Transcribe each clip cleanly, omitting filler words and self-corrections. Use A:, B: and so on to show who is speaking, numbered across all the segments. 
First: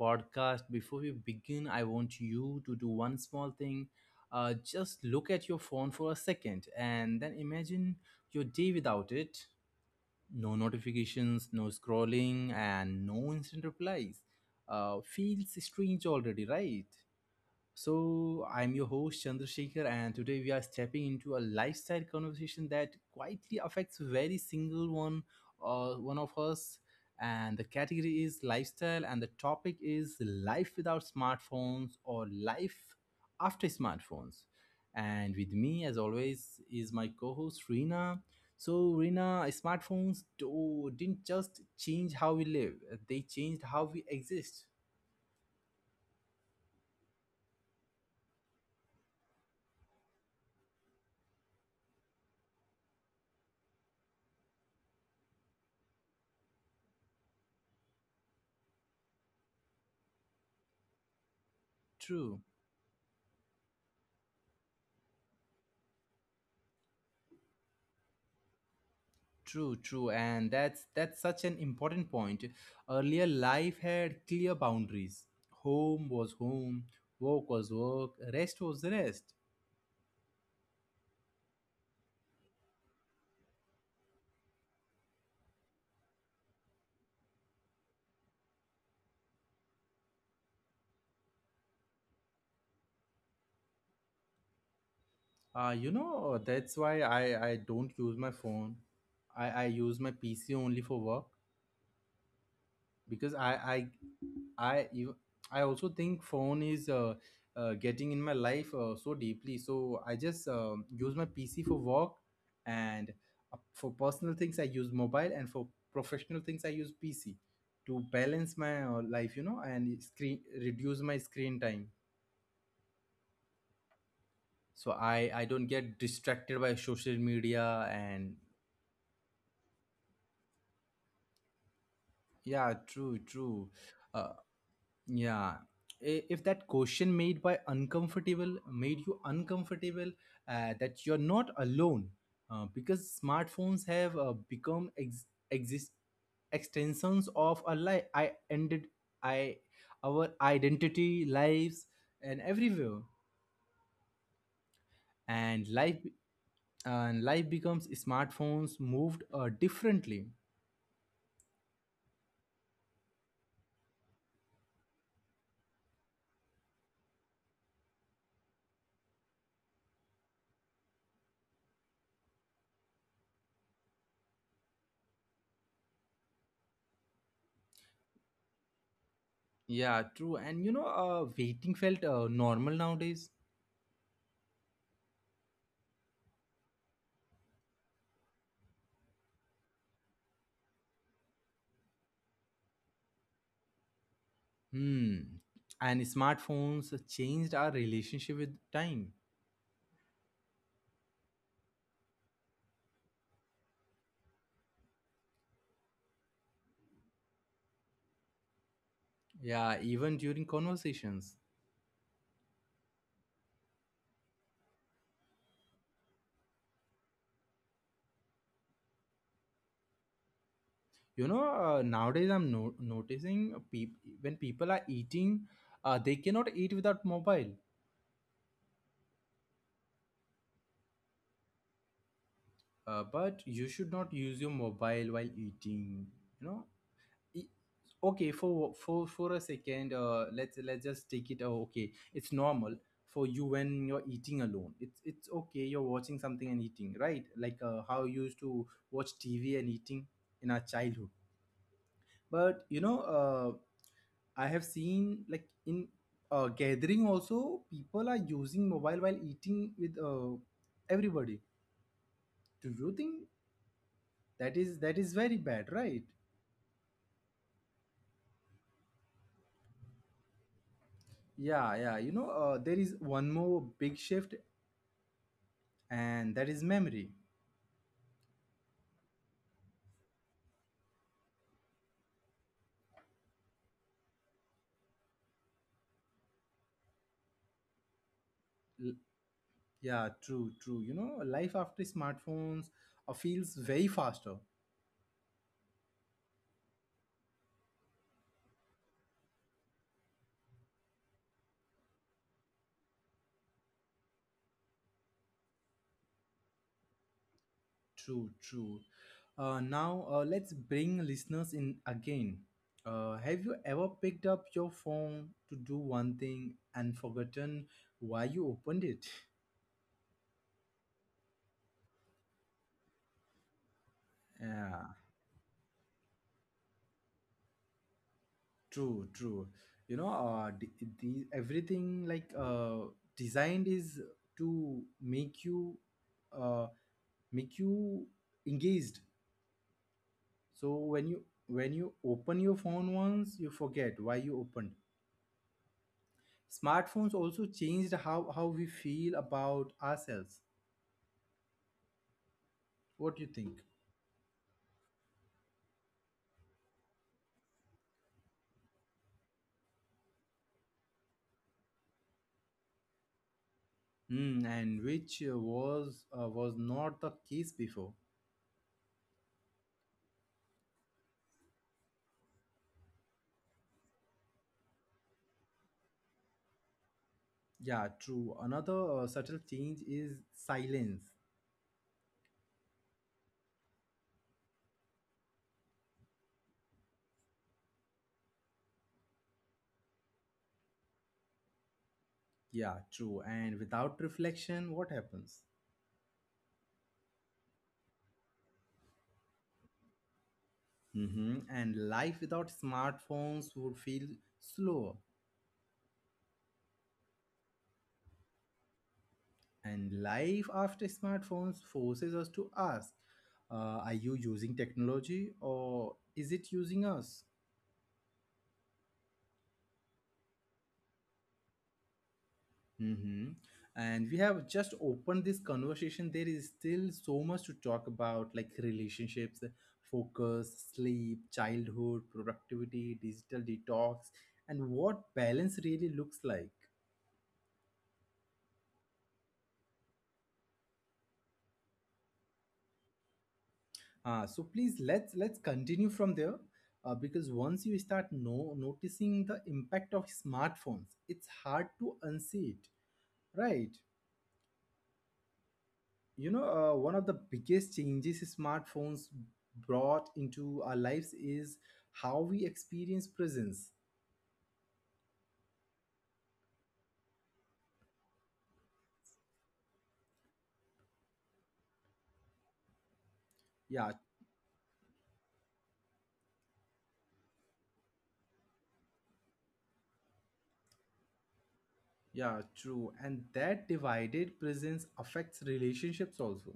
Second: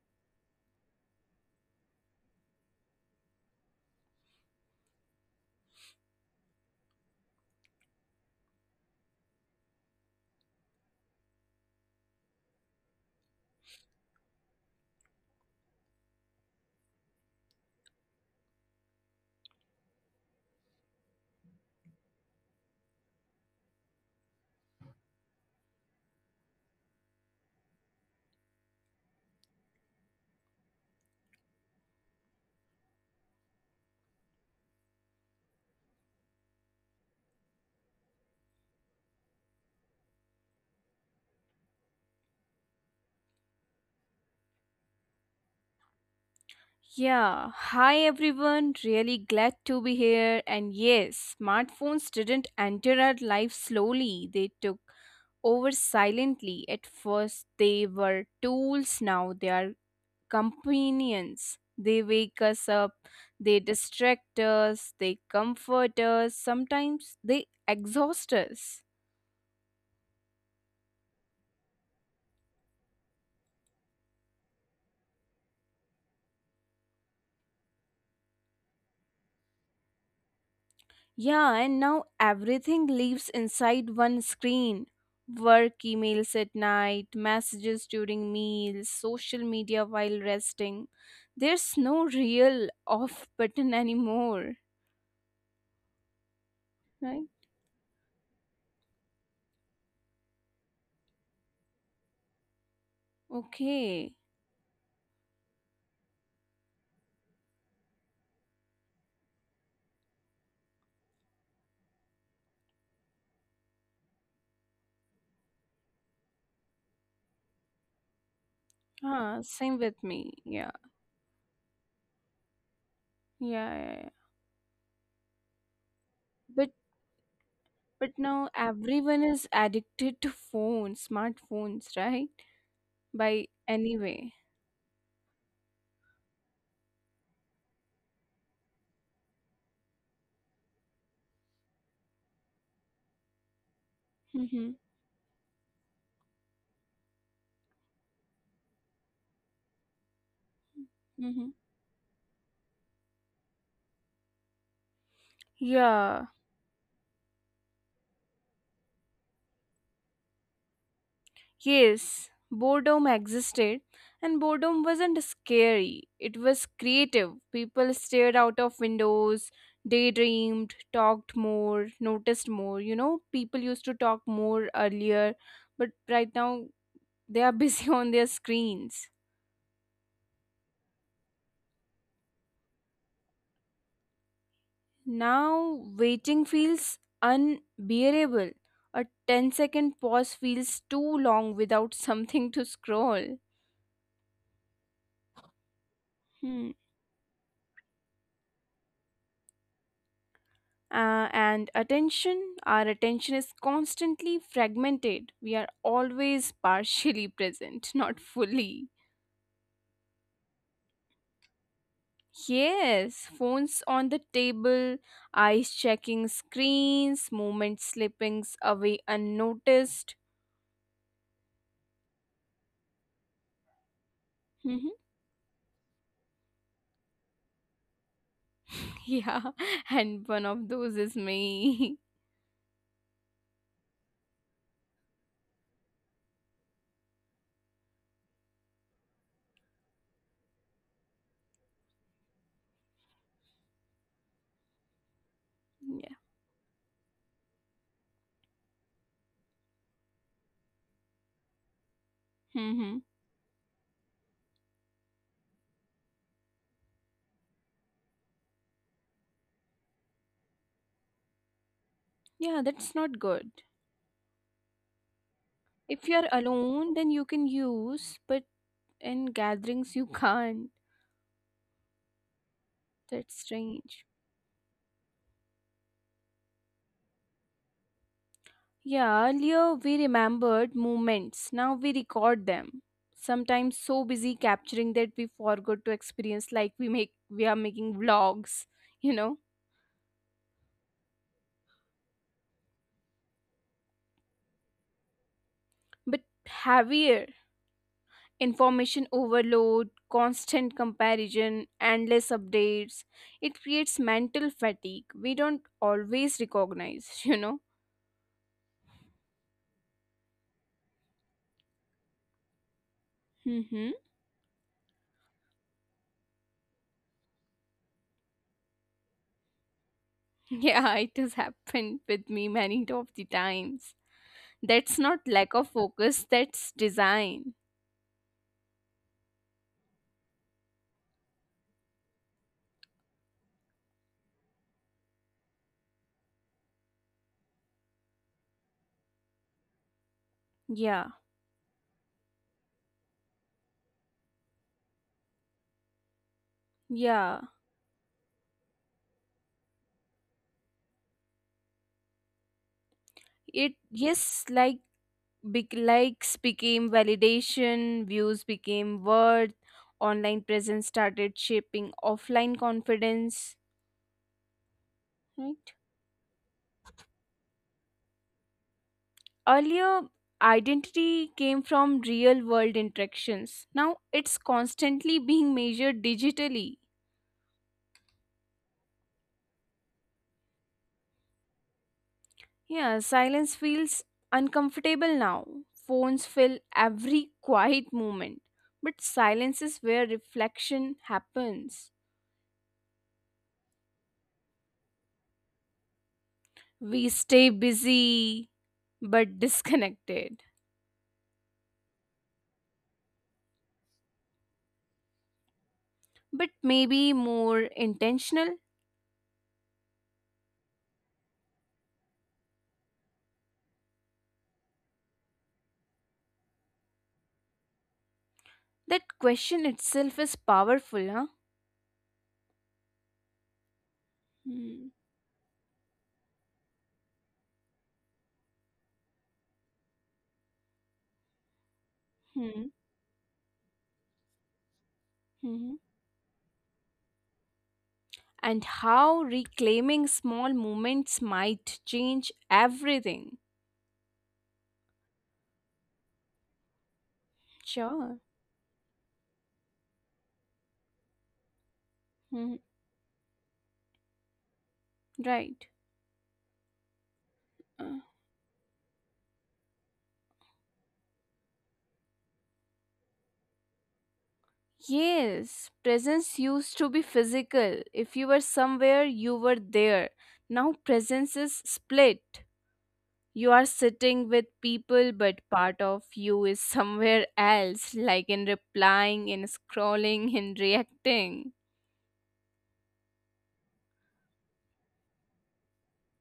A: podcast. Before we begin, I want you to do one small thing. Just look at your phone for a second and then imagine your day without it. No notifications, no scrolling, and no instant replies. Feels strange already, right? So, I'm your host Chandrasekhar, and today we are stepping into a lifestyle conversation that quietly affects very single one or one of us. And the category is lifestyle, and the topic is life without smartphones or life after smartphones. And with me, as always, is my co-host Reena. So, Reena, smartphones didn't just change how we live; they changed how we exist.
B: Yeah, hi everyone. Really glad to be here. And yes, smartphones didn't enter our life slowly, they took over silently. At first, they were tools, now they are companions. They
A: True.
B: wake us up, they distract us, they comfort us, sometimes they exhaust us.
A: True, true, and that's such an important point. Earlier, life had clear boundaries. Home was home, work was work, rest was rest.
B: Yeah, and now everything lives inside one screen. Work emails at night, messages during meals, social media while resting. There's no real off button anymore,
A: You know that's why
B: right?
A: I don't use my phone. I use my PC only for work, because
B: Okay.
A: i i you I also think phone is getting in my life so deeply, so I just use my PC for work, and for personal things I use mobile, and for professional things I use PC to balance my life, you
B: Ah,
A: know,
B: same
A: and
B: with
A: screen
B: me. Yeah.
A: reduce my screen time.
B: Yeah, yeah, yeah.
A: So I don't get distracted by
B: But
A: social media.
B: but
A: And
B: now everyone is addicted to phones, smartphones, right?
A: yeah, true,
B: By
A: true. uh,
B: anyway.
A: Yeah. If that question made you uncomfortable, that you're not alone, because smartphones have
B: Mm-hmm.
A: become ex- exist extensions of our life. I ended I our identity,
B: Mm-hmm.
A: lives, and everywhere, and life
B: Yeah.
A: and life becomes smartphones moved differently.
B: Yes, boredom existed, and boredom wasn't scary. It was creative. People stared out of windows, daydreamed, talked more, noticed more. You know, people used to talk more earlier, but right now they are busy on their screens.
A: Yeah, true. And you know, waiting felt normal nowadays.
B: Now, waiting feels unbearable. A ten-second pause feels too long without something to scroll.
A: Hmm. And smartphones
B: Hmm.
A: changed our relationship with time.
B: And attention our attention is constantly fragmented. We are always partially present, not fully.
A: Yeah, even during conversations.
B: Yes, phones on the table, eyes checking screens, moments slipping away unnoticed.
A: You know, nowadays I'm noticing when people are
B: Mhm.
A: eating, they cannot eat without mobile.
B: Yeah, and one of those is me.
A: But you should not use your mobile while eating. You know, E- okay, for for a second, uh, let's just take it, okay, it's normal for you when you're eating alone, it's okay, you're
B: Yeah.
A: watching something and eating, right? Like how you used to watch TV and eating in our childhood. But you know,
B: Hmm.
A: uh, I have seen like in uh, gathering also people are using mobile while eating with uh, everybody.
B: Yeah,
A: Do you
B: that's not
A: think
B: good.
A: that is very bad, right?
B: If you're alone then you can use, but in gatherings you can't.
A: Yeah, yeah, you know, there is one
B: That's
A: more big
B: strange.
A: shift, and that is memory.
B: Yeah, earlier we remembered moments, now we record them. Sometimes so busy capturing that we forgot to experience, like we are making vlogs,
A: L-
B: you know.
A: yeah, true, true. You know, life after smartphones feels way faster.
B: But heavier, information overload, constant comparison, endless updates, it creates mental fatigue. We don't always recognize, you know.
A: True, true. Uh, now let's bring listeners in again. Uh, have you ever
B: Mm-hmm.
A: picked up your phone to do one thing and forgotten why you opened it?
B: Yeah, it has happened with me many of the times.
A: Yeah,
B: That's not lack of focus, that's design.
A: true, true. You know, the everything like designed is to make you uh, make you engaged So
B: Yeah.
A: when you open your phone once, you forget why you opened. Smartphones
B: Yeah,
A: also changed how we feel about ourselves. What do you think?
B: it yes, like big likes became validation, views became worth, online presence started shaping offline confidence,
A: Hmm, and which
B: right?
A: was not the case before.
B: Earlier, identity came from real world interactions. Now it's constantly being measured digitally.
A: Yeah, true. Another subtle change is silence.
B: Yeah, silence feels uncomfortable now. Phones fill every quiet moment, but silence is where reflection happens.
A: Yeah, true. And without reflection, what happens?
B: We stay busy but disconnected.
A: Mm-hmm. And life without smartphones would feel slower.
B: But maybe more intentional?
A: And life after smartphones forces us to ask, are you using technology, or is it using us?
B: That question itself is powerful, huh?
A: Hmm. And we have just
B: Hmm.
A: opened this conversation. There is still so much to talk about, like relationships, focus, sleep, childhood, productivity,
B: Hmm.
A: digital detox, and what balance really
B: Hmm.
A: looks like.
B: And how reclaiming small moments might change everything.
A: So please, let's continue from there, because once you start
B: Sure.
A: no noticing the impact of smartphones, it's hard to unsee it,
B: Mhm.
A: right?
B: Right.
A: You know, one of the biggest
B: Uh,
A: changes smartphones brought into our lives is how we experience presence.
B: yes, presence used to be physical. If you were somewhere, you were there. Now presence is split. You
A: Yeah,
B: are sitting with people, but part of you is somewhere else, like in replying, in scrolling, in reacting.
A: yeah, true. And that divided presence affects relationships also.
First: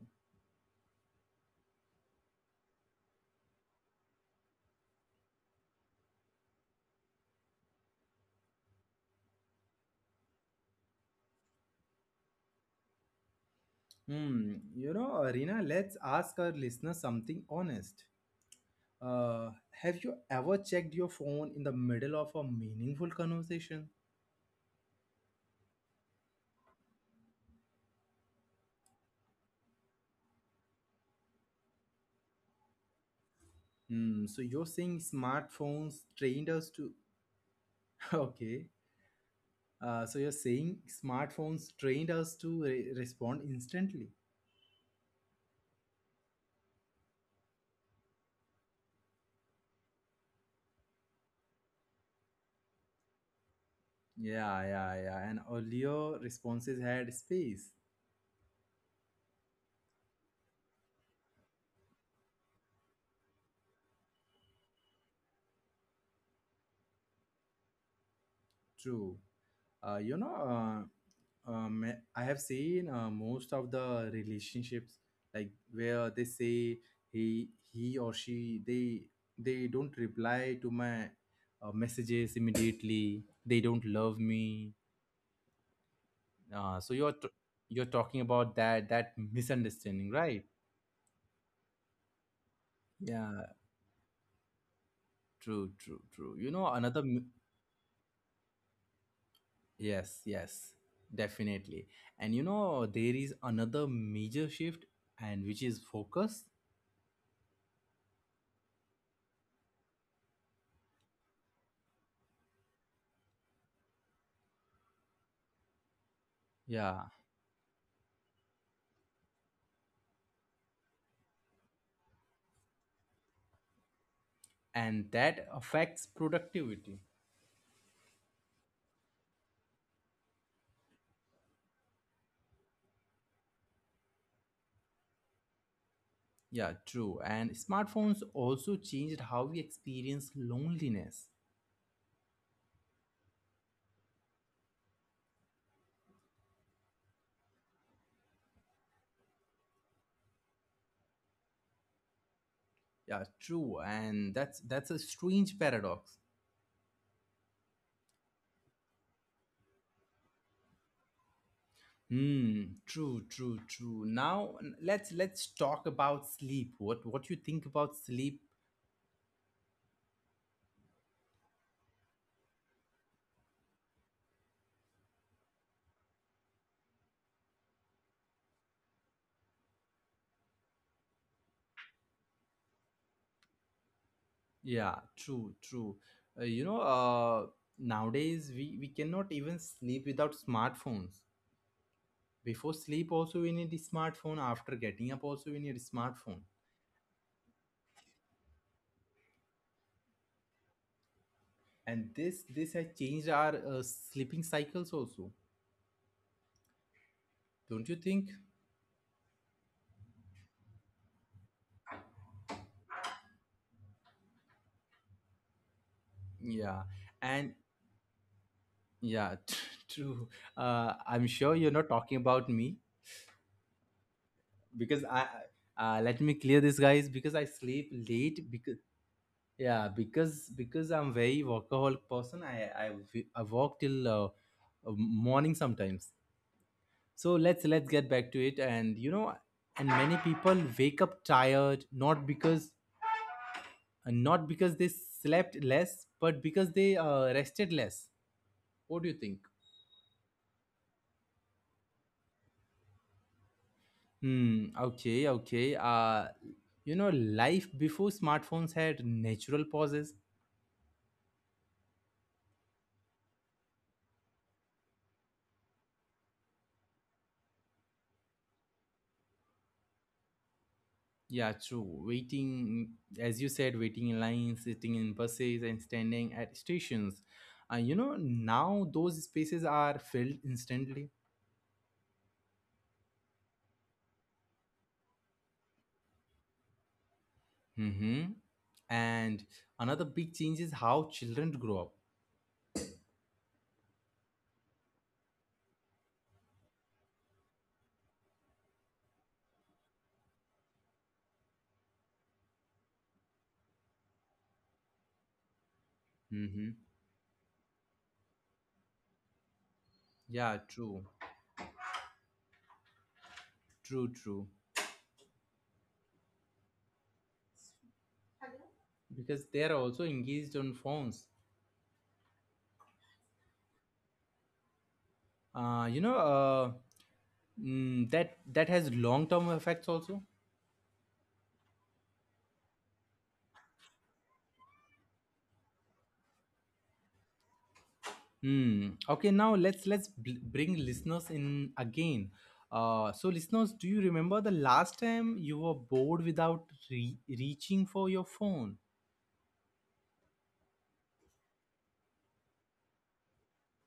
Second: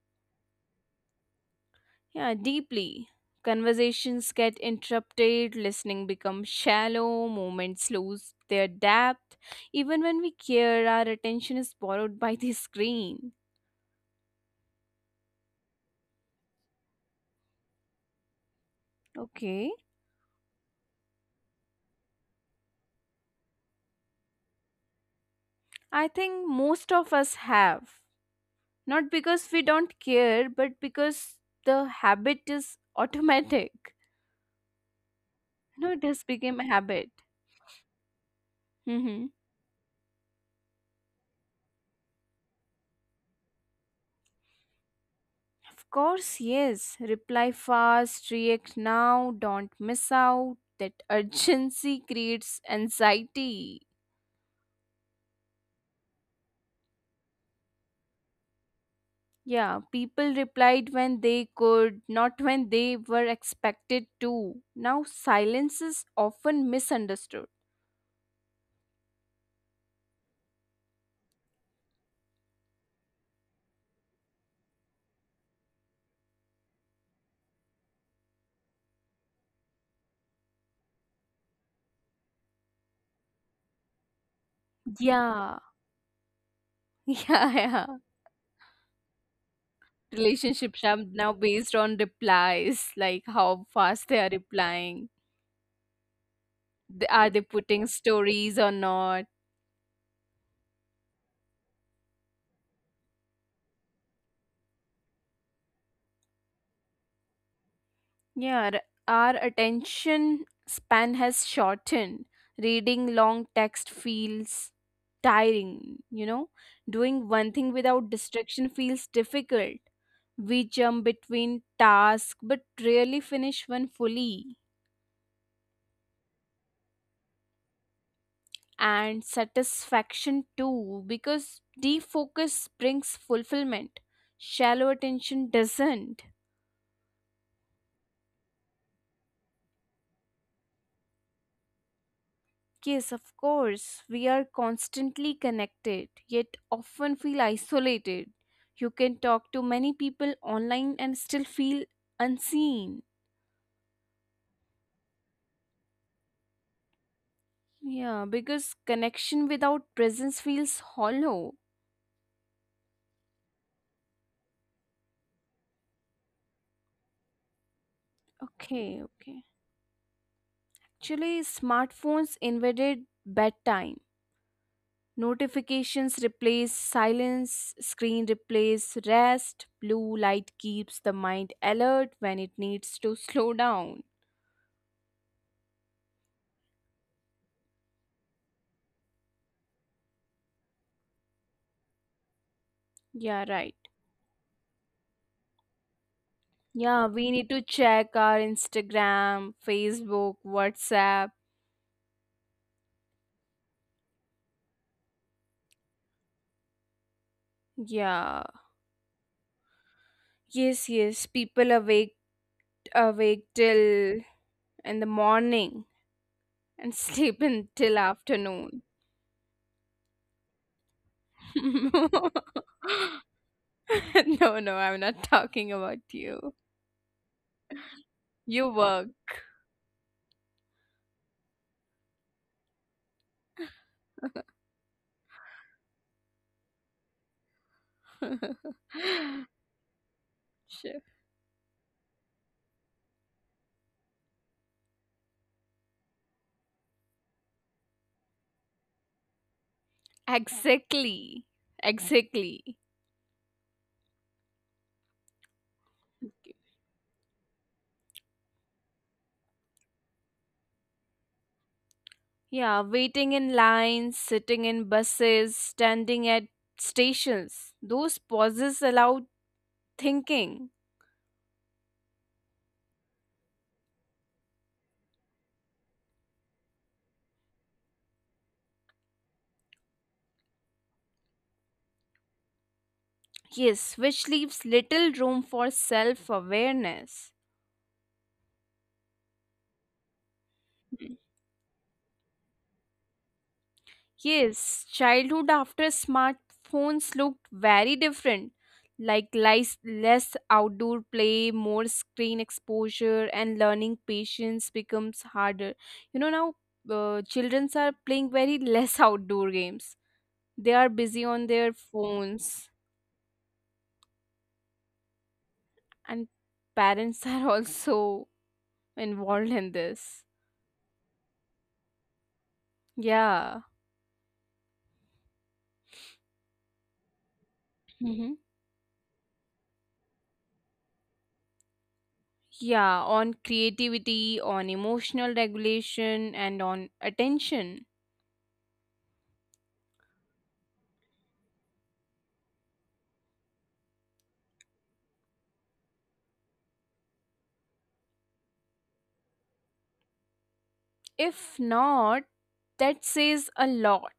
B: Yeah, deeply. Conversations get interrupted, listening becomes shallow, moments lose their depth. Even when we care, our attention is borrowed by the screen.
A: Hmm, you know, Rina, let's ask our listeners something honest.
B: Okay.
A: Uh, have you ever checked your phone in the middle of a meaningful conversation?
B: I think most of us have. Not because we don't care, but because the habit is automatic.
A: Hmm, so you're saying
B: No,
A: smartphones
B: it has
A: trained us
B: become a
A: to.
B: habit.
A: Okay.
B: Mm-hmm.
A: So you're saying smartphones trained us to respond instantly.
B: Of course, yes. Reply fast, react now, don't miss out. That urgency creates anxiety.
A: Yeah, yeah, yeah. And earlier responses had space.
B: Yeah, people replied when they could, not when they were expected to. Now, silence is often misunderstood.
A: True. Uh, you know, Uh. I have seen most of the relationships, like where they say he or she they don't reply to my messages immediately. They don't love me.
B: Yeah,
A: So
B: yeah, yeah.
A: you're talking about that misunderstanding, right?
B: Relationships are now based on replies, like how
A: Yeah,
B: fast they are replying.
A: true, true, true. You know, another
B: Are they putting stories or not?
A: yes, yes, definitely. And you know, there is another major shift, and which is focus.
B: Yeah, our attention span has shortened. Reading long text feels tiring, you know?
A: Yeah,
B: Doing one thing without distraction feels difficult. We jump between tasks but rarely finish one fully.
A: and that affects productivity.
B: And satisfaction too, because defocus brings fulfillment. Shallow attention doesn't.
A: Yeah, true. And smartphones also changed how we experience loneliness.
B: Yes, of course. We are constantly connected, yet often feel isolated. You can talk to many people online and still feel unseen.
A: Yeah, true. And that's a strange paradox.
B: Yeah, because connection without presence feels hollow.
A: Hmm. True. True. True. Now, let's talk about sleep. What you think about sleep?
B: Okay, okay. Actually, smartphones invaded bedtime. Notifications replace silence, screen replace rest, blue light keeps the mind alert when it needs to slow down.
A: Yeah. True. True. Uh, you know. Uh. Nowadays we cannot even sleep without smartphones. Before sleep
B: Yeah,
A: also
B: right.
A: we need a smartphone. After getting up also we need a smartphone,
B: Yeah, we need to check our Instagram, Facebook, WhatsApp.
A: and this has changed our sleeping cycles also, don't you
B: Yeah.
A: think?
B: Yes, yes. People awake till in the morning and
A: Yeah,
B: sleep
A: and
B: until afternoon.
A: yeah, true. Uh, I'm sure you're not talking about me
B: No, no, I'm not
A: because I
B: talking about
A: let
B: you.
A: me clear this, guys, because I sleep
B: You
A: late because,
B: work.
A: yeah, because I'm very workaholic person, I work till morning sometimes. So let's get back to it. And you know, and many people
B: Sure.
A: wake up tired not because they slept less, but because they rested less. What do you think?
B: Exactly. Exactly.
A: Hmm. Okay. Okay. You know, life before smartphones had natural pauses.
B: Yeah, waiting in lines, sitting in buses, standing at stations. Those pauses allow thinking.
A: Yeah, true. Waiting, as you said, waiting in lines, sitting in buses, and standing at stations. You know, now those spaces are filled instantly.
B: Yes, which leaves little room for self awareness.
A: Mm-hmm. And another big change is how children grow up.
B: Yes, childhood after smartphones looked very different, like less outdoor play, more screen exposure, and learning patience becomes harder. You know, now
A: Mm-hmm.
B: children are playing very less outdoor games. They
A: Yeah,
B: are busy
A: true,
B: on their phones,
A: true, true.
B: and parents are also
A: Because
B: involved
A: they are
B: in
A: also
B: this.
A: engaged on phones.
B: Yeah.
A: You know, that
B: Hmm.
A: that has long term effects also.
B: Yeah, on creativity, on emotional regulation, and on attention.
A: Hmm. Okay, now let's bring listeners in again. So listeners, do you remember the last time you were bored without reaching for your phone?
B: If not, that says a lot,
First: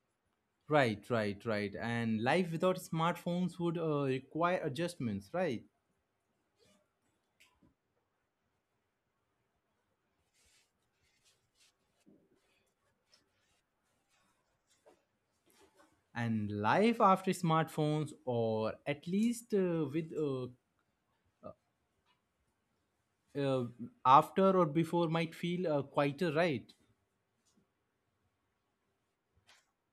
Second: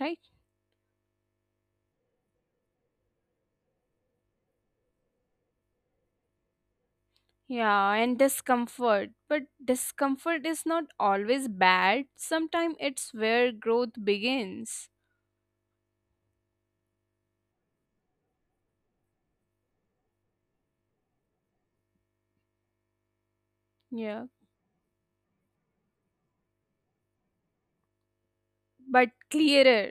B: right?
A: Right, right, right. And life without smartphones would require adjustments, right?
B: Yeah, and discomfort. But discomfort is not always bad. Sometimes it's where growth begins.
A: And life after smartphones, or at least with uh,
B: Yeah,
A: after or before, might feel quieter, right?
B: but clearer,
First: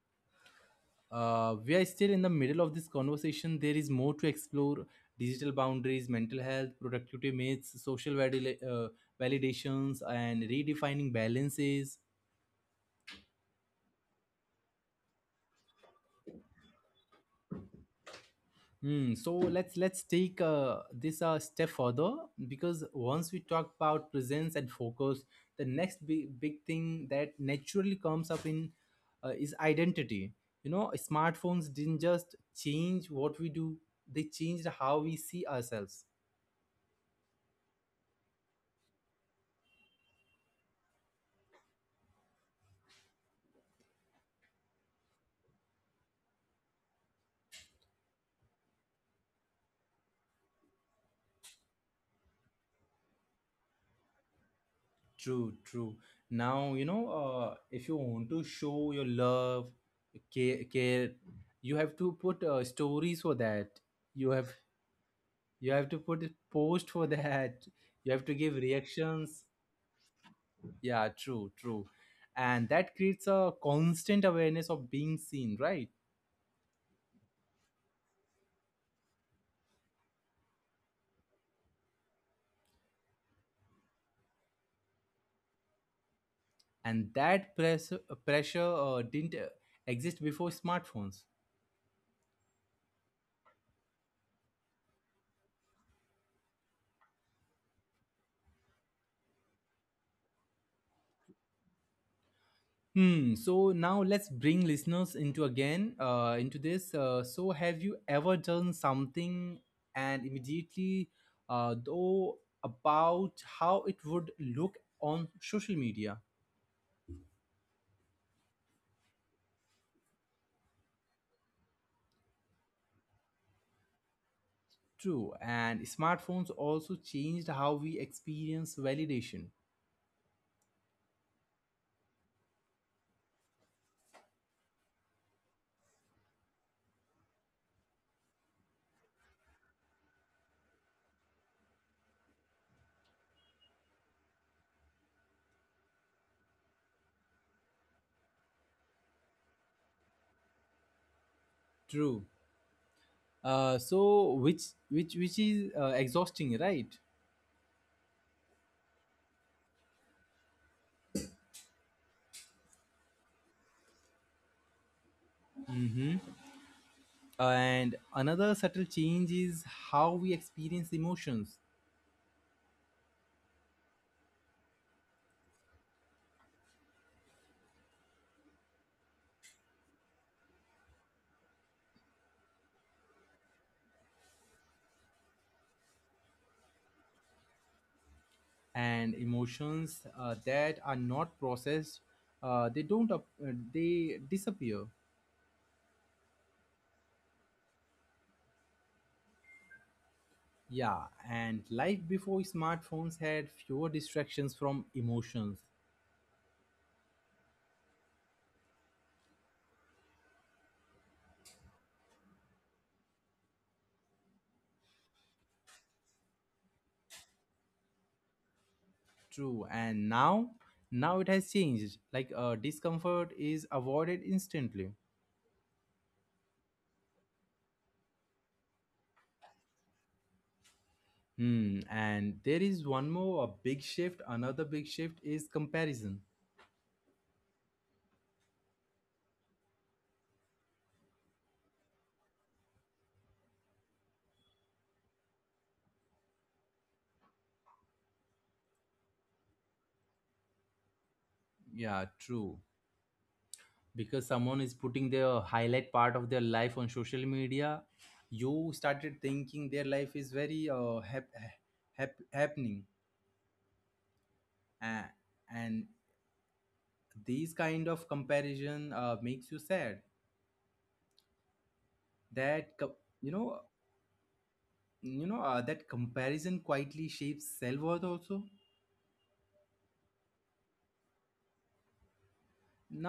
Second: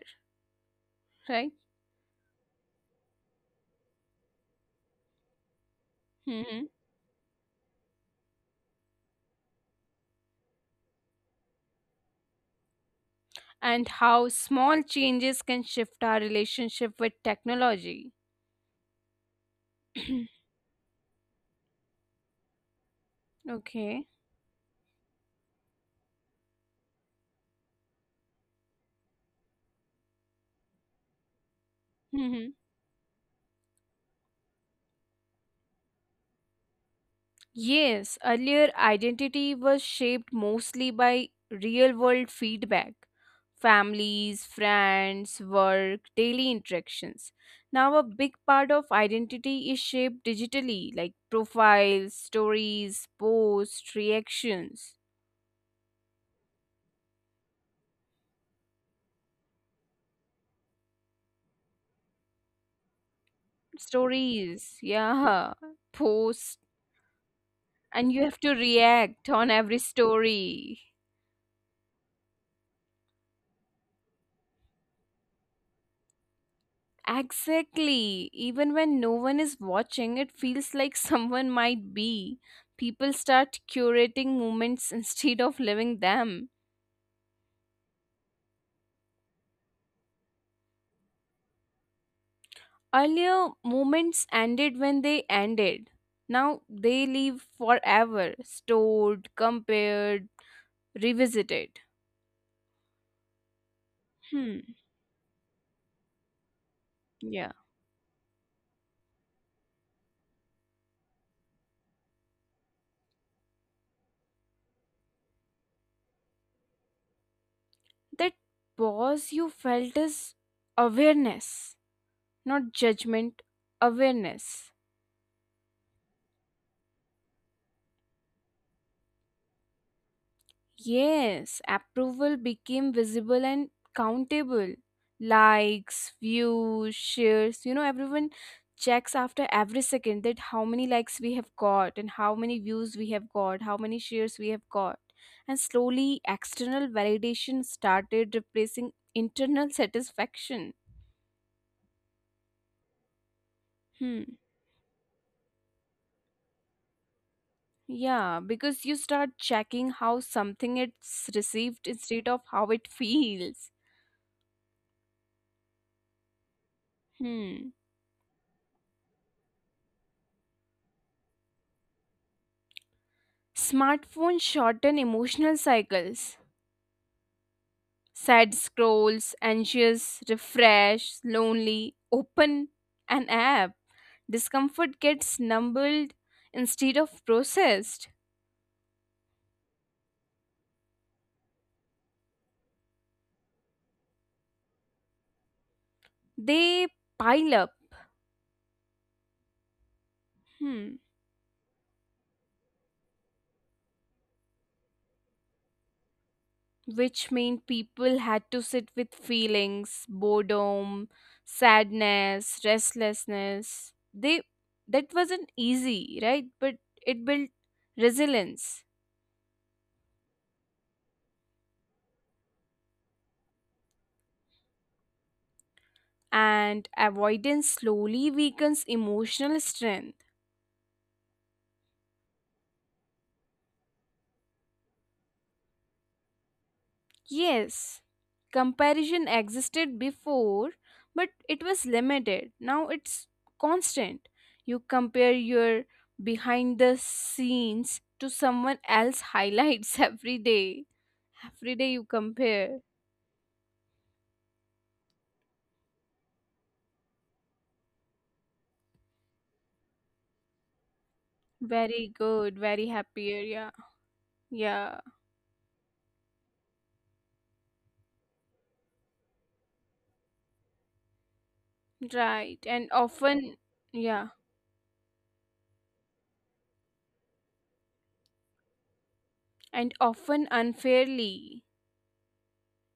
B: right?
A: We are still in the middle of this conversation. There is more to explore: digital boundaries, mental health, productivity myths, social validations, and redefining balances.
B: And how small changes can shift our relationship with technology.
A: Hmm. So let's take this a step further, because once we talk
B: Okay.
A: about presence and focus, the next big thing that naturally comes up in is identity. You know, smartphones didn't just
B: Mhm.
A: change what we do; they changed how we see ourselves.
B: Yes, earlier identity was shaped mostly by real world feedback, families, friends, work, daily interactions. Now, a big part of identity is shaped digitally, like profiles, stories, posts, reactions,
A: True, true. Now you know, if you want to show your love, care, you have to put stories for that. You have
B: stories, yeah,
A: You have to put a
B: posts,
A: post for that.
B: and
A: You
B: you
A: have
B: have
A: to
B: to
A: give
B: react
A: reactions.
B: on every story.
A: Yeah, true, true. And that creates a constant awareness of being seen, right?
B: Exactly. Even when no one is watching, it feels like someone might be. People start curating moments instead of living them.
A: And that pressure didn't exist before smartphones.
B: Earlier, moments ended when they ended. Now they live forever, stored, compared, revisited.
A: Hmm. So now let's bring
B: Hmm.
A: listeners into again into this.
B: Yeah.
A: So have you ever done something and immediately though about how it would look on social media?
B: That pause you felt is awareness, not judgment, awareness.
A: True, and smartphones also changed how we experience validation.
B: Yes, approval became visible and countable. Likes, views, shares, you know, everyone checks after every second that how many likes we have got and how many views we have got, how many shares we have got. And slowly, external validation started replacing internal satisfaction.
A: True.
B: Hmm.
A: So which is exhausting, right?
B: Yeah, because you start checking how something it's received instead of how it feels. Hmm.
A: And another subtle change is how we experience emotions.
B: Smartphones shorten emotional cycles. Sad scrolls, anxious, refresh, lonely, open an app. Discomfort gets numbled instead of processed.
A: And emotions that are not processed, uh, they don't up, they disappear.
B: They pile up. Hmm.
A: Yeah, and life before smartphones had fewer distractions from emotions.
B: Which mean people had to sit with feelings, boredom, sadness, restlessness. They That wasn't easy, right? But it built resilience.
A: True, and now it has changed. Like discomfort is avoided instantly.
B: And avoidance slowly weakens emotional strength.
A: Hmm. And there is one more a big shift. Another big shift is comparison.
B: Yes, comparison existed before, but it was limited. Now it's constant. You compare your behind the scenes to someone else highlights every day.
A: Yeah,
B: Every day you
A: true.
B: compare.
A: Because someone is putting their highlight part of their life on social media, you started thinking their life is very
B: Very good,
A: happening,
B: very happier, yeah.
A: uh,
B: Yeah,
A: and these kind of comparison makes you sad.
B: right.
A: That co-
B: And
A: you know,
B: often, yeah,
A: that comparison quietly shapes self-worth also.
B: and often unfairly.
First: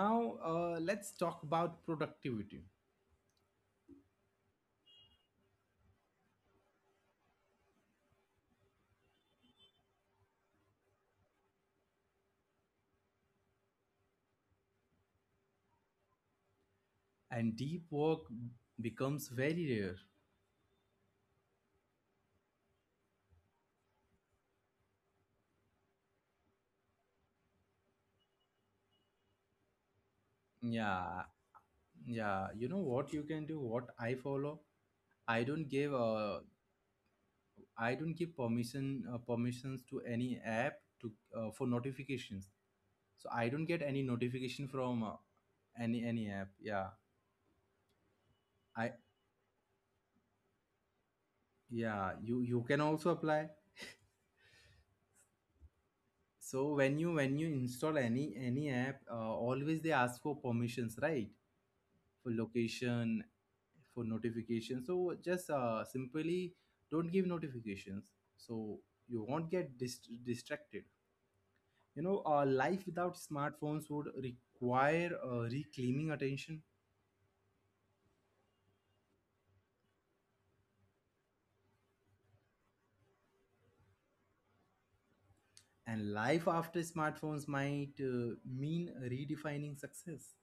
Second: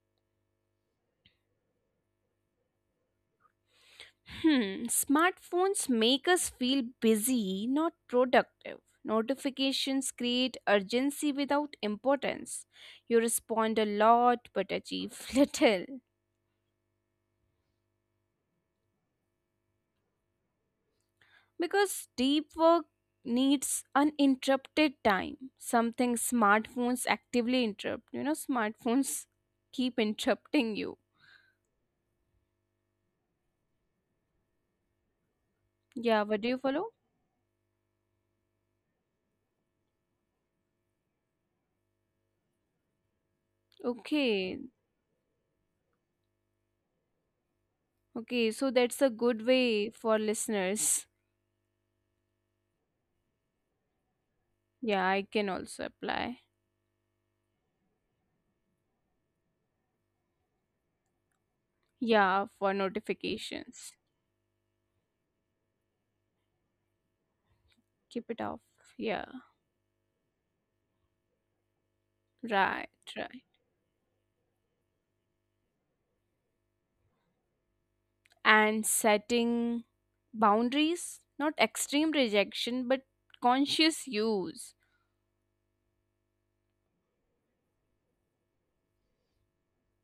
A: Now let's talk about productivity.
B: Hmm, smartphones make us feel busy, not productive. Notifications create urgency without importance. You respond a lot but achieve little.
A: And deep work becomes very rare.
B: Because deep work needs uninterrupted time, something smartphones actively interrupt. You know, smartphones keep interrupting you.
A: Yeah, yeah, you know what you can do, what I follow? i don't give
B: Yeah,
A: uh,
B: what do you follow?
A: I don't give permissions to any app to for notifications. So I don't get any notification
B: Okay,
A: from any app. Yeah,
B: okay,
A: I
B: so that's a good way for listeners.
A: yeah, you can also apply.
B: Yeah, I can also
A: So
B: apply.
A: when you install any app, always they ask for permissions, right? For
B: Yeah, for
A: location, for
B: notifications.
A: notification. So just simply don't give notifications.
B: Keep it
A: So
B: off.
A: you won't
B: Yeah,
A: get distracted. You know, life without
B: right, right.
A: smartphones would require reclaiming attention,
B: And setting boundaries, not extreme rejection, but conscious use.
A: and life after smartphones might mean redefining success.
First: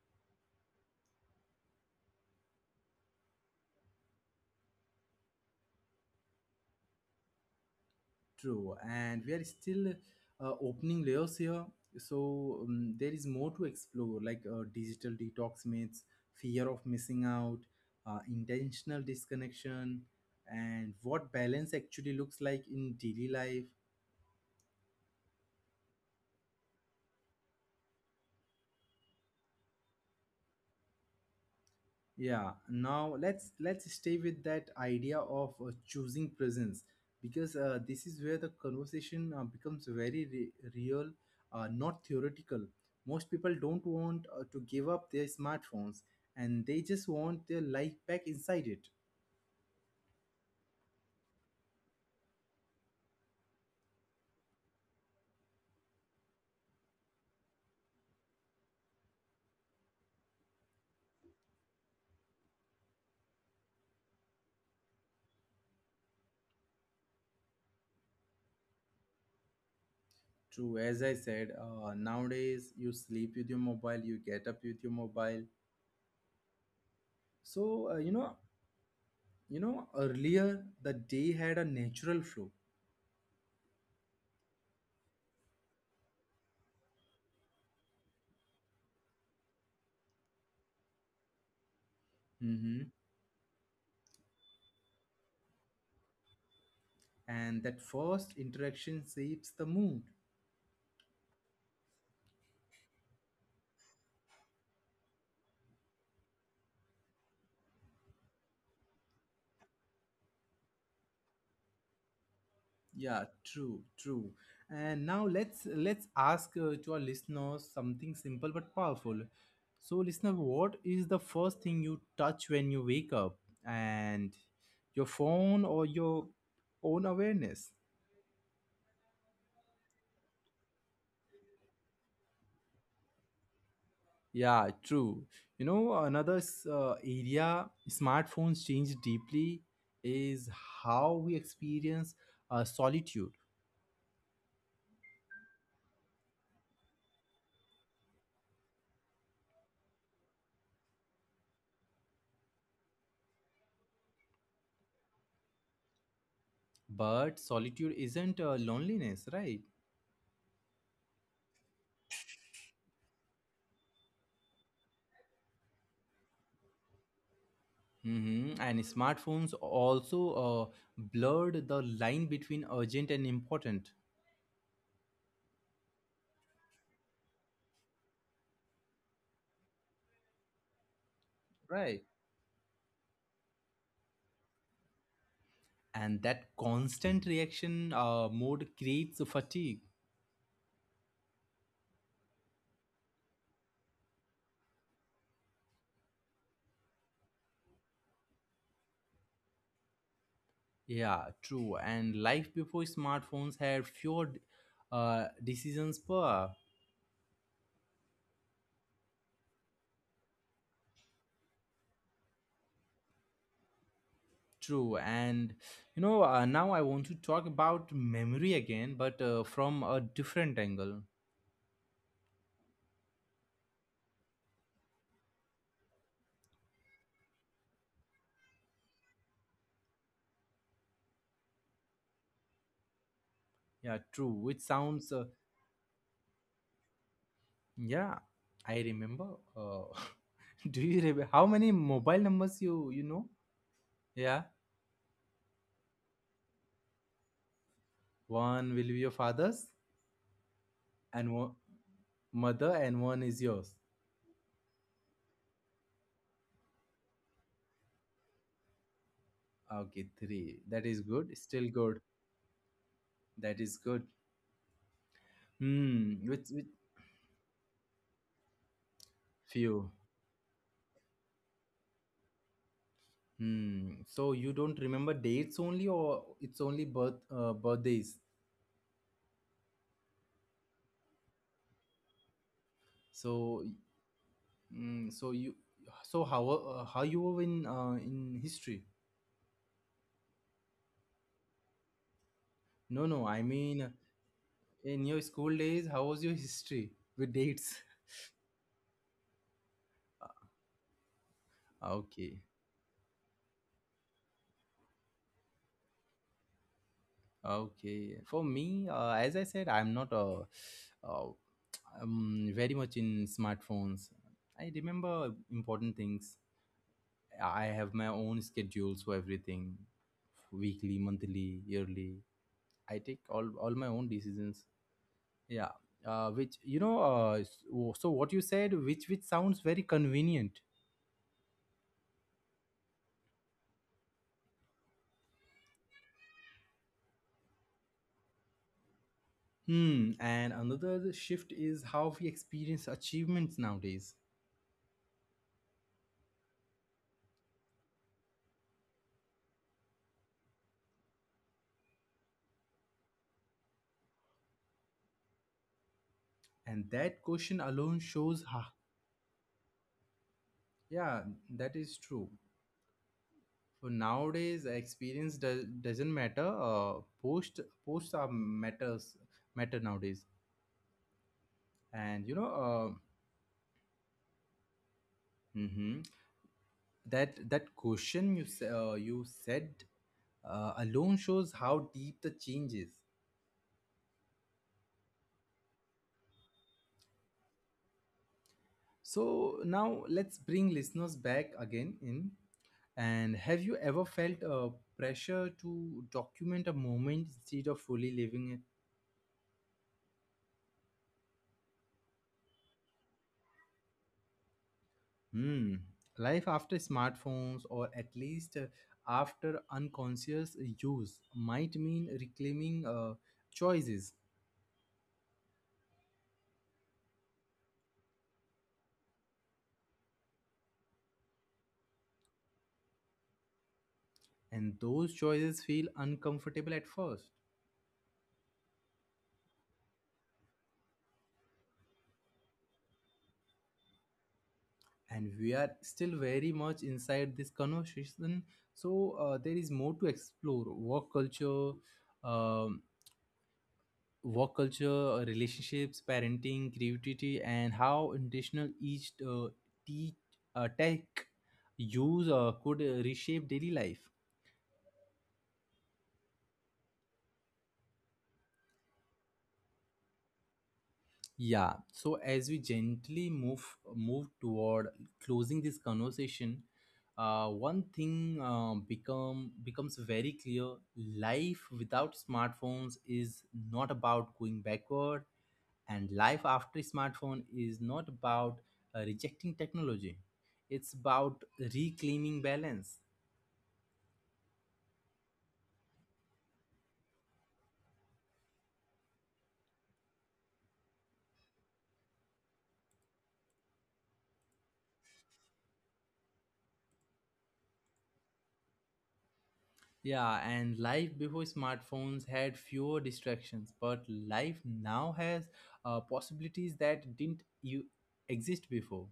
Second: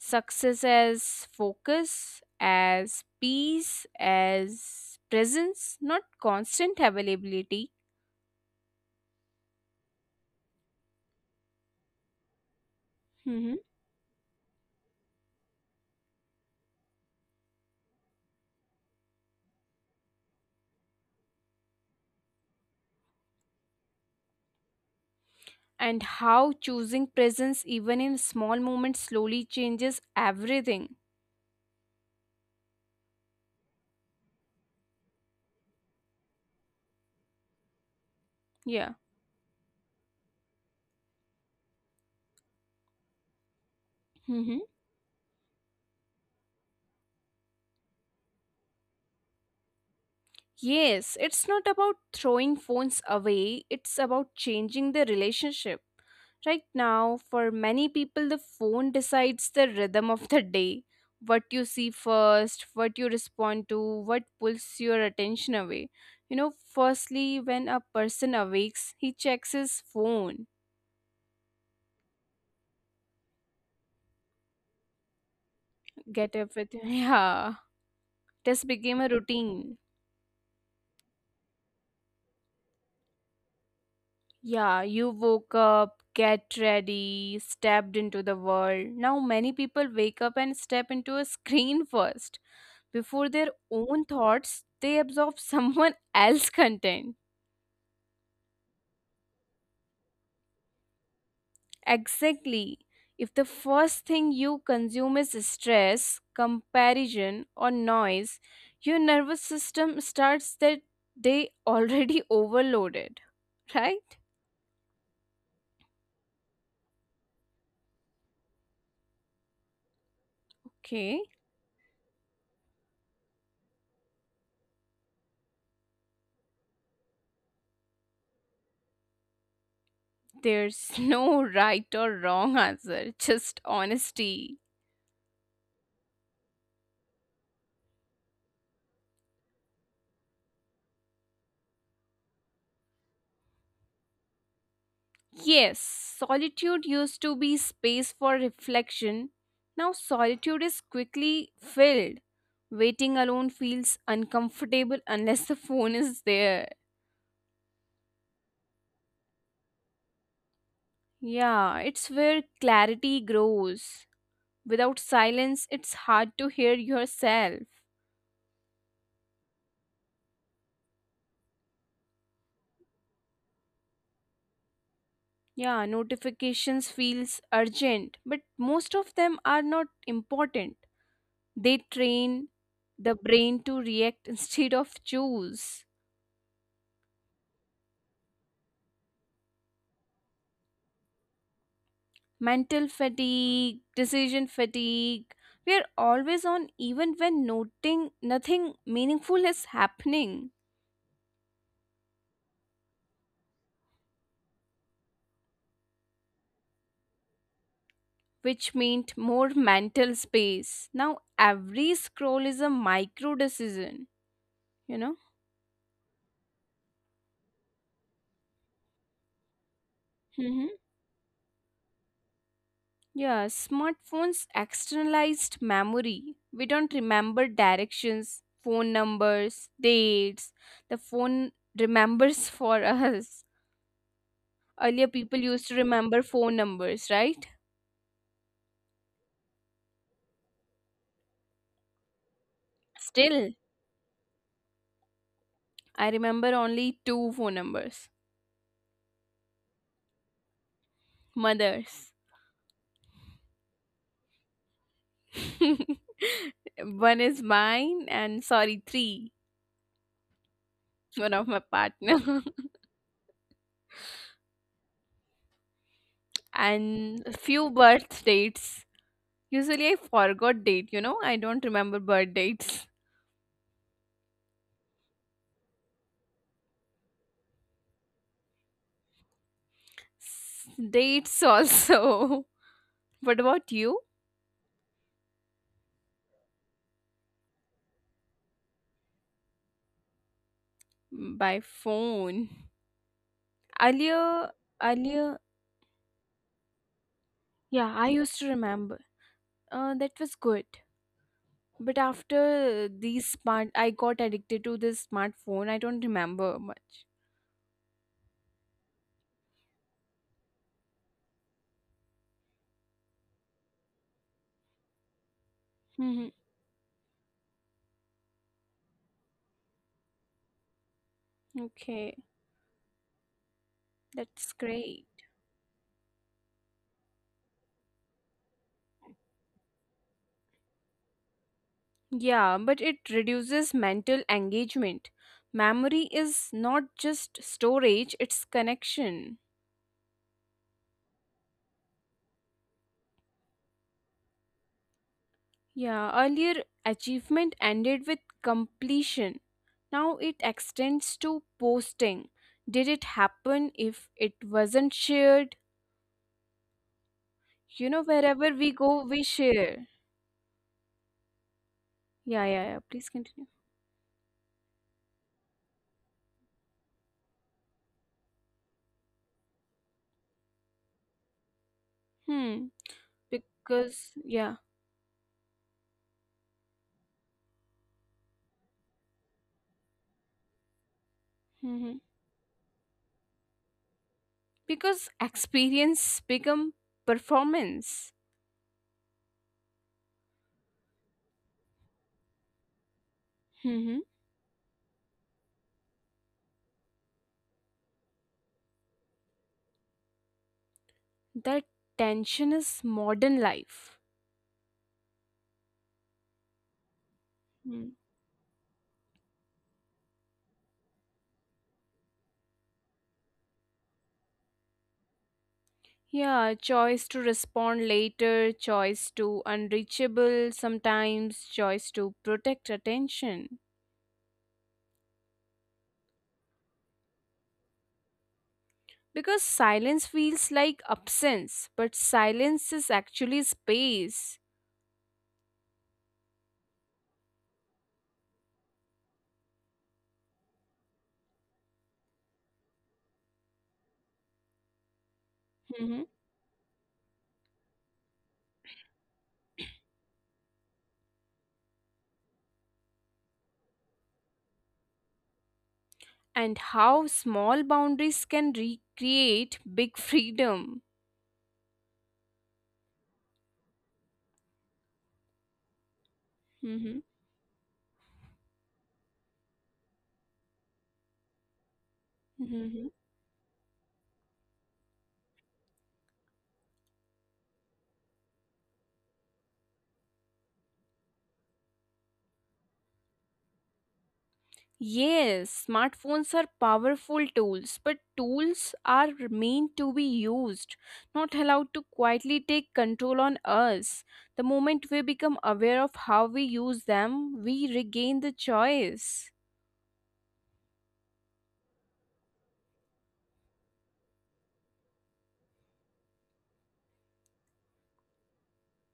B: Success as focus, as peace, as presence, not constant availability.
A: True, and we are still opening layers here, so there is more
B: Hmm.
A: to explore, like digital detox myths, fear of missing out, intentional disconnection, and what balance actually looks like in daily life.
B: And how choosing presence, even in small moments, slowly changes everything.
A: Yeah, now let's stay with that idea of choosing presence, because this is where the
B: Yeah.
A: conversation becomes very real, not theoretical. Most people don't want to give up their smartphones, and they just want their life back inside it.
B: Yes, it's not about throwing phones away, it's about changing the relationship. Right now, for many people, the phone decides the rhythm of the day. What you see first, what you respond to, what pulls your attention away. You know, firstly, when a person awakes, he checks his phone.
A: True, as I said, nowadays you sleep with your mobile, you get up with your mobile.
B: Get up with, yeah,
A: so uh,
B: this
A: you know
B: became a routine.
A: you know, earlier the day had a natural flow.
B: Yeah, you woke up, get ready, stepped into the world. Now, many people wake up and step into a screen first. Before
A: Mm-hmm.
B: their own thoughts, they absorb someone else's content.
A: And that first interaction shapes the mood.
B: Exactly. If the first thing you consume is stress, comparison, or noise, your nervous system starts that day already overloaded.
A: Yeah,
B: Right?
A: true, true. And now let's ask, to our listeners, something simple but powerful. So, listener,
B: Okay.
A: what is the first thing you touch when you wake up? And your phone, or your own awareness?
B: There's no right or wrong answer, just honesty.
A: Yeah, true. You know, another area smartphones change deeply is how we experience solitude.
B: Yes, solitude used to be space for reflection. Now solitude is quickly filled. Waiting alone feels uncomfortable unless the phone is there.
A: But solitude isn't loneliness, right?
B: Yeah, it's where clarity grows. Without silence, it's hard to hear yourself.
A: Hmm. And smartphones also blurred the line between urgent and important,
B: Yeah, notifications feels urgent, but most of them are not important. They
A: right?
B: train the brain to react instead of choose.
A: And that constant reaction mode creates fatigue.
B: Mental fatigue, decision fatigue. We are always on, even when noting nothing meaningful is happening,
A: Yeah, true. And life before smartphones had fewer decisions per hour.
B: which meant more mental space. Now every scroll is a micro decision, you
A: True.
B: know?
A: And you know, now I want to talk about memory again, but from a
B: Mm-hmm.
A: different angle.
B: Yeah, smartphones externalized memory. We don't remember directions, phone numbers, dates. The phone remembers for us.
A: Yeah, true. Which
B: Earlier,
A: sounds
B: people used to remember phone numbers, right?
A: Yeah, I remember. Uh, do you remember how many mobile numbers you know?
B: Still,
A: Yeah,
B: I remember only two phone numbers,
A: one will be your father's, and one
B: mother's.
A: mother, and one is yours.
B: One is mine, and sorry, three.
A: Okay, three. That is
B: One of my
A: good. Still good.
B: partner,
A: That is good. Hmm. With
B: and a few birth dates. Usually, I
A: few.
B: forgot date, you know, I don't remember birth dates.
A: Hmm. So you don't remember dates only, or it's only birthdays.
B: Dates also. What
A: So,
B: about you?
A: mm, so you, so how you were in history?
B: By phone.
A: No, no. I mean.
B: Earlier,
A: In
B: earlier,
A: your school days, how was your history with dates?
B: yeah, I used to remember. That was good. But
A: Okay,
B: after these I got addicted to this smartphone. I don't remember much.
A: okay. For me, as I said, I'm not uh, very much in smartphones. I remember important
B: Hmm.
A: things. I have my own schedules for everything, weekly, monthly,
B: Okay,
A: yearly. I take all my own
B: that's
A: decisions.
B: great.
A: Yeah. Which you know. So what you said, which sounds very convenient.
B: Yeah, but it reduces mental engagement. Memory is not just storage, it's connection.
A: Hmm, and another shift is how we experience achievements nowadays.
B: Yeah, earlier achievement ended with completion. Now it extends to posting. Did it happen if it wasn't shared?
A: And that question alone
B: You know,
A: shows,
B: wherever
A: ha,
B: we go, we share.
A: yeah, that is true.
B: Yeah, yeah, yeah. Please continue.
A: So nowadays, experience doesn't matter. Posts are matter nowadays. And you
B: Hmm.
A: know,
B: Because, yeah.
A: hmm, that that question you you said alone shows how
B: Hmm.
A: deep the change is.
B: Because experience become performance.
A: So now let's bring listeners back again in. And have you
B: Hmm.
A: ever felt a pressure to document a moment instead of fully living it?
B: That tension is modern life.
A: Hmm. Life after smartphones, or
B: Hmm.
A: at least after unconscious use, might mean reclaiming choices,
B: Yeah, choice to respond later, choice to unreachable sometimes, choice to protect attention.
A: and those choices feel uncomfortable at first.
B: Because silence feels like absence, but silence is actually space.
A: And we are still very much inside this conversation, so there is more to explore. Um, work culture, relationships,
B: Mhm.
A: parenting, creativity, and how intentional each teach tech use could reshape daily life.
B: And how small boundaries can recreate big freedom.
A: Yeah. So as we gently move toward closing this conversation,
B: Mhm.
A: one thing, becomes very clear: life without smartphones is not about going backward, and life after smartphone is not about rejecting technology. It's about reclaiming balance.
B: Yes, smartphones are powerful tools, but tools are meant to be used, not allowed to quietly take control on us. The moment we become aware of how we use them, we regain the choice.
A: Yeah, and life before smartphones had fewer distractions, but life now has possibilities that didn't you exist before.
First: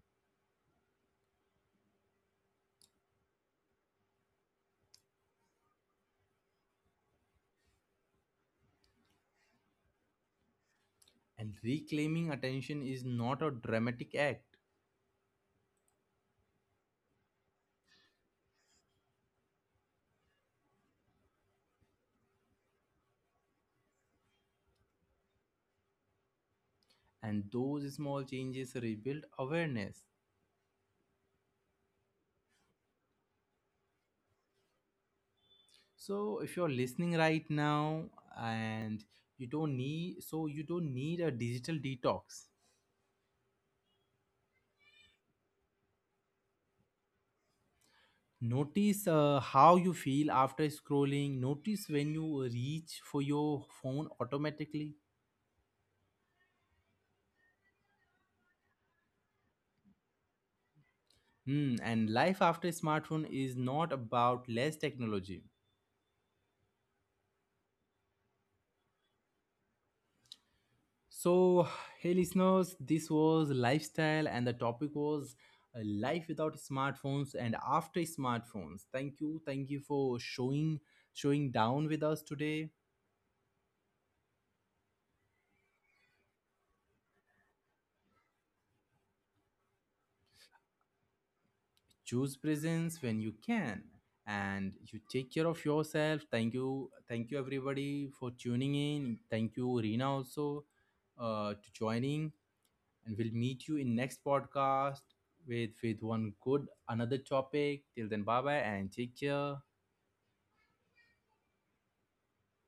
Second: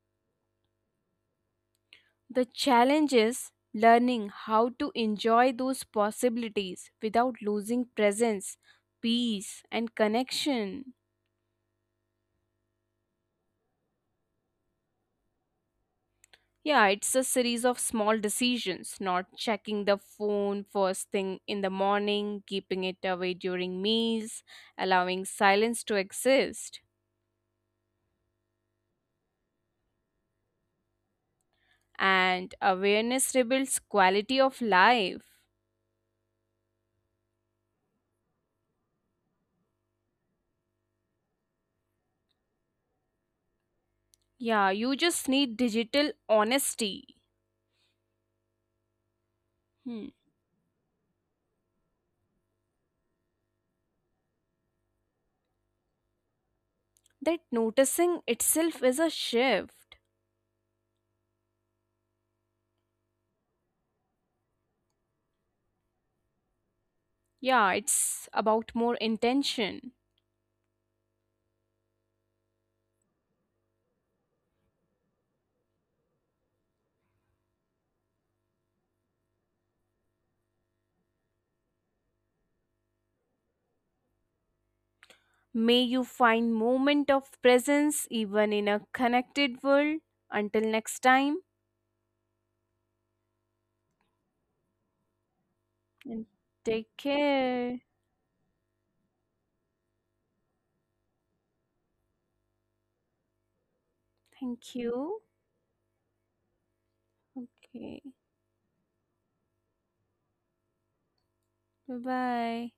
B: The challenge is learning how to enjoy those possibilities without losing presence, peace, and connection.
A: And reclaiming attention is not a dramatic act,
B: Yeah, it's a series of small decisions, not checking the phone first thing in the morning, keeping it away during meals, allowing silence to exist.
A: and those small changes rebuild awareness.
B: And awareness rebuilds quality of life.
A: So if you're listening right now, and you don't need a digital detox.
B: Yeah, you just need digital honesty.
A: Notice how you
B: Hmm.
A: feel after scrolling. Notice when you reach for your phone automatically.
B: That noticing itself is a shift.
A: Hmm, and life after smartphone is not about less technology.
B: Yeah, it's about more intention.
A: So, hey listeners, this was lifestyle and the topic was life without smartphones and after smartphones. Thank you for showing down with us today.
B: May you find moment of presence even in a connected world. Until next time.
A: Choose presence when you can, and you take care of
B: And
A: yourself. Thank
B: take
A: you, thank you
B: care.
A: everybody for tuning in. Thank you Rina also, to joining, and we'll meet you in next
B: Thank
A: podcast
B: you.
A: with one good another topic.
B: Okay.
A: Till then, bye bye and take care.
B: Bye bye.